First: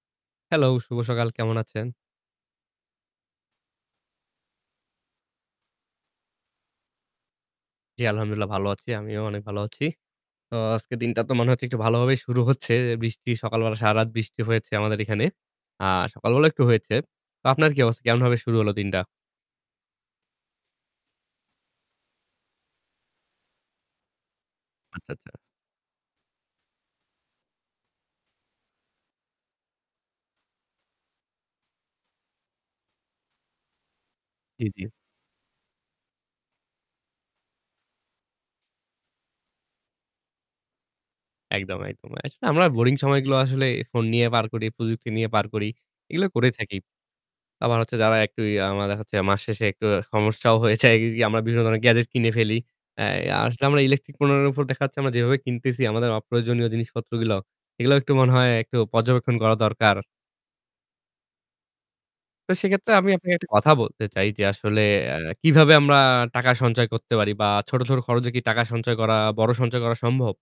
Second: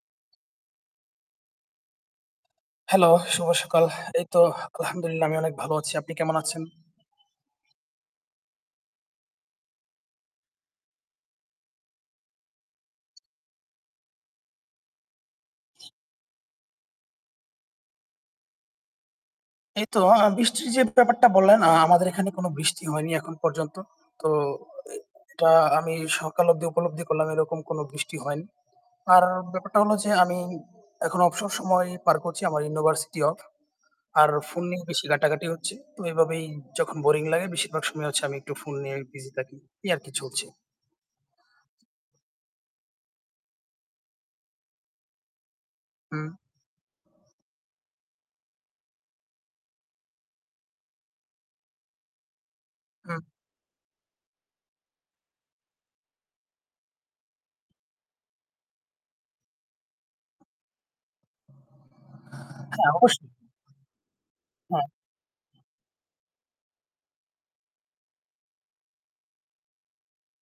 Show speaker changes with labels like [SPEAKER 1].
[SPEAKER 1] Hello! শুভ সকাল কেমন আছেন?
[SPEAKER 2] হ্যালো! শুভ সকাল। এই তো আলহামদুলিল্লাহ আমি অনেক ভালো আছি। আপনি কেমন আছেন?
[SPEAKER 1] জি আলহামদুলিল্লাহ ভালো আছি আমিও অনেক ভালো আছি। তো আজকের দিনটা তো মনে হচ্ছে একটু ভালোভাবেই শুরু হচ্ছে এ বৃষ্টি, সকাল বেলা সারারাত বৃষ্টি হয়েছে আমাদের এখানে। আ সকালবেলাও একটু হয়েছে। তো আপনার কি অবস কেমনভাবে শুরু হলো দিনটা?
[SPEAKER 2] এই তো আ বৃষ্টির যে ব্যাপারটা বললেন আ আমাদের এখানে কোন বৃষ্টি হয়নি এখন পর্যন্ত। তো এ
[SPEAKER 1] আচ্ছা, আচ্ছা।
[SPEAKER 2] এটা আমি সকাল অবধি উপলব্ধি করলাম এরকম কোন বৃষ্টি হয়নি। আর ব্যাপারটা হলো যে আমি, এখন অবসর সময় পার করছি আমার ইউনিভার্সিটি অফ। আর ফোন
[SPEAKER 1] জি, জি।
[SPEAKER 2] নিয়ে বেশি ঘাটাঘাটি হচ্ছে। তো এভাবেই যখন বোরিং লাগে বেশিরভাগ সময় হচ্ছে আমি একটু ফোন নিয়ে বিজি থাকি। এই আর কি চলছে।
[SPEAKER 1] একদম, একদম। আসলে আমরা বোরিং সময়গুলো আসলে ফোন নিয়ে পার করি, প্রযুক্তি নিয়ে পার করি। এগুলো
[SPEAKER 2] হুম।
[SPEAKER 1] করে থাকি। আবার হচ্ছে যারা একটু ইয়ে আমরা দেখা যাচ্ছে মাস শেষে একটু সমস্যাও হয়েছে একদিক দিয়ে আমরা বিভিন্ন ধরনের গ্যাজেট কিনে ফেলি।
[SPEAKER 2] হুম।
[SPEAKER 1] অ্যা আসলে আমরা ইলেকট্রিক পণ্যের উপর দেখাচ্ছে আমরা যেভাবে কিনতেছি আমাদের অপ্রয়োজনীয় জিনিসপত্রগুলো, এগুলোও একটু মনে হয় একটু পর্যবেক্ষণ করা দরকার। তো
[SPEAKER 2] হ্যাঁ
[SPEAKER 1] সেক্ষেত্রে আমি
[SPEAKER 2] অবশ্যই।
[SPEAKER 1] আপনাকে একটা কথা বলতে চাই যে আসলে
[SPEAKER 2] হ্যাঁ।
[SPEAKER 1] অ্যা কিভাবে আমরা টাকা সঞ্চয় করতে পারি? বা ছোট, ছোট খরচে কি টাকা সঞ্চয় করা বড় সঞ্চয় করা সম্ভব?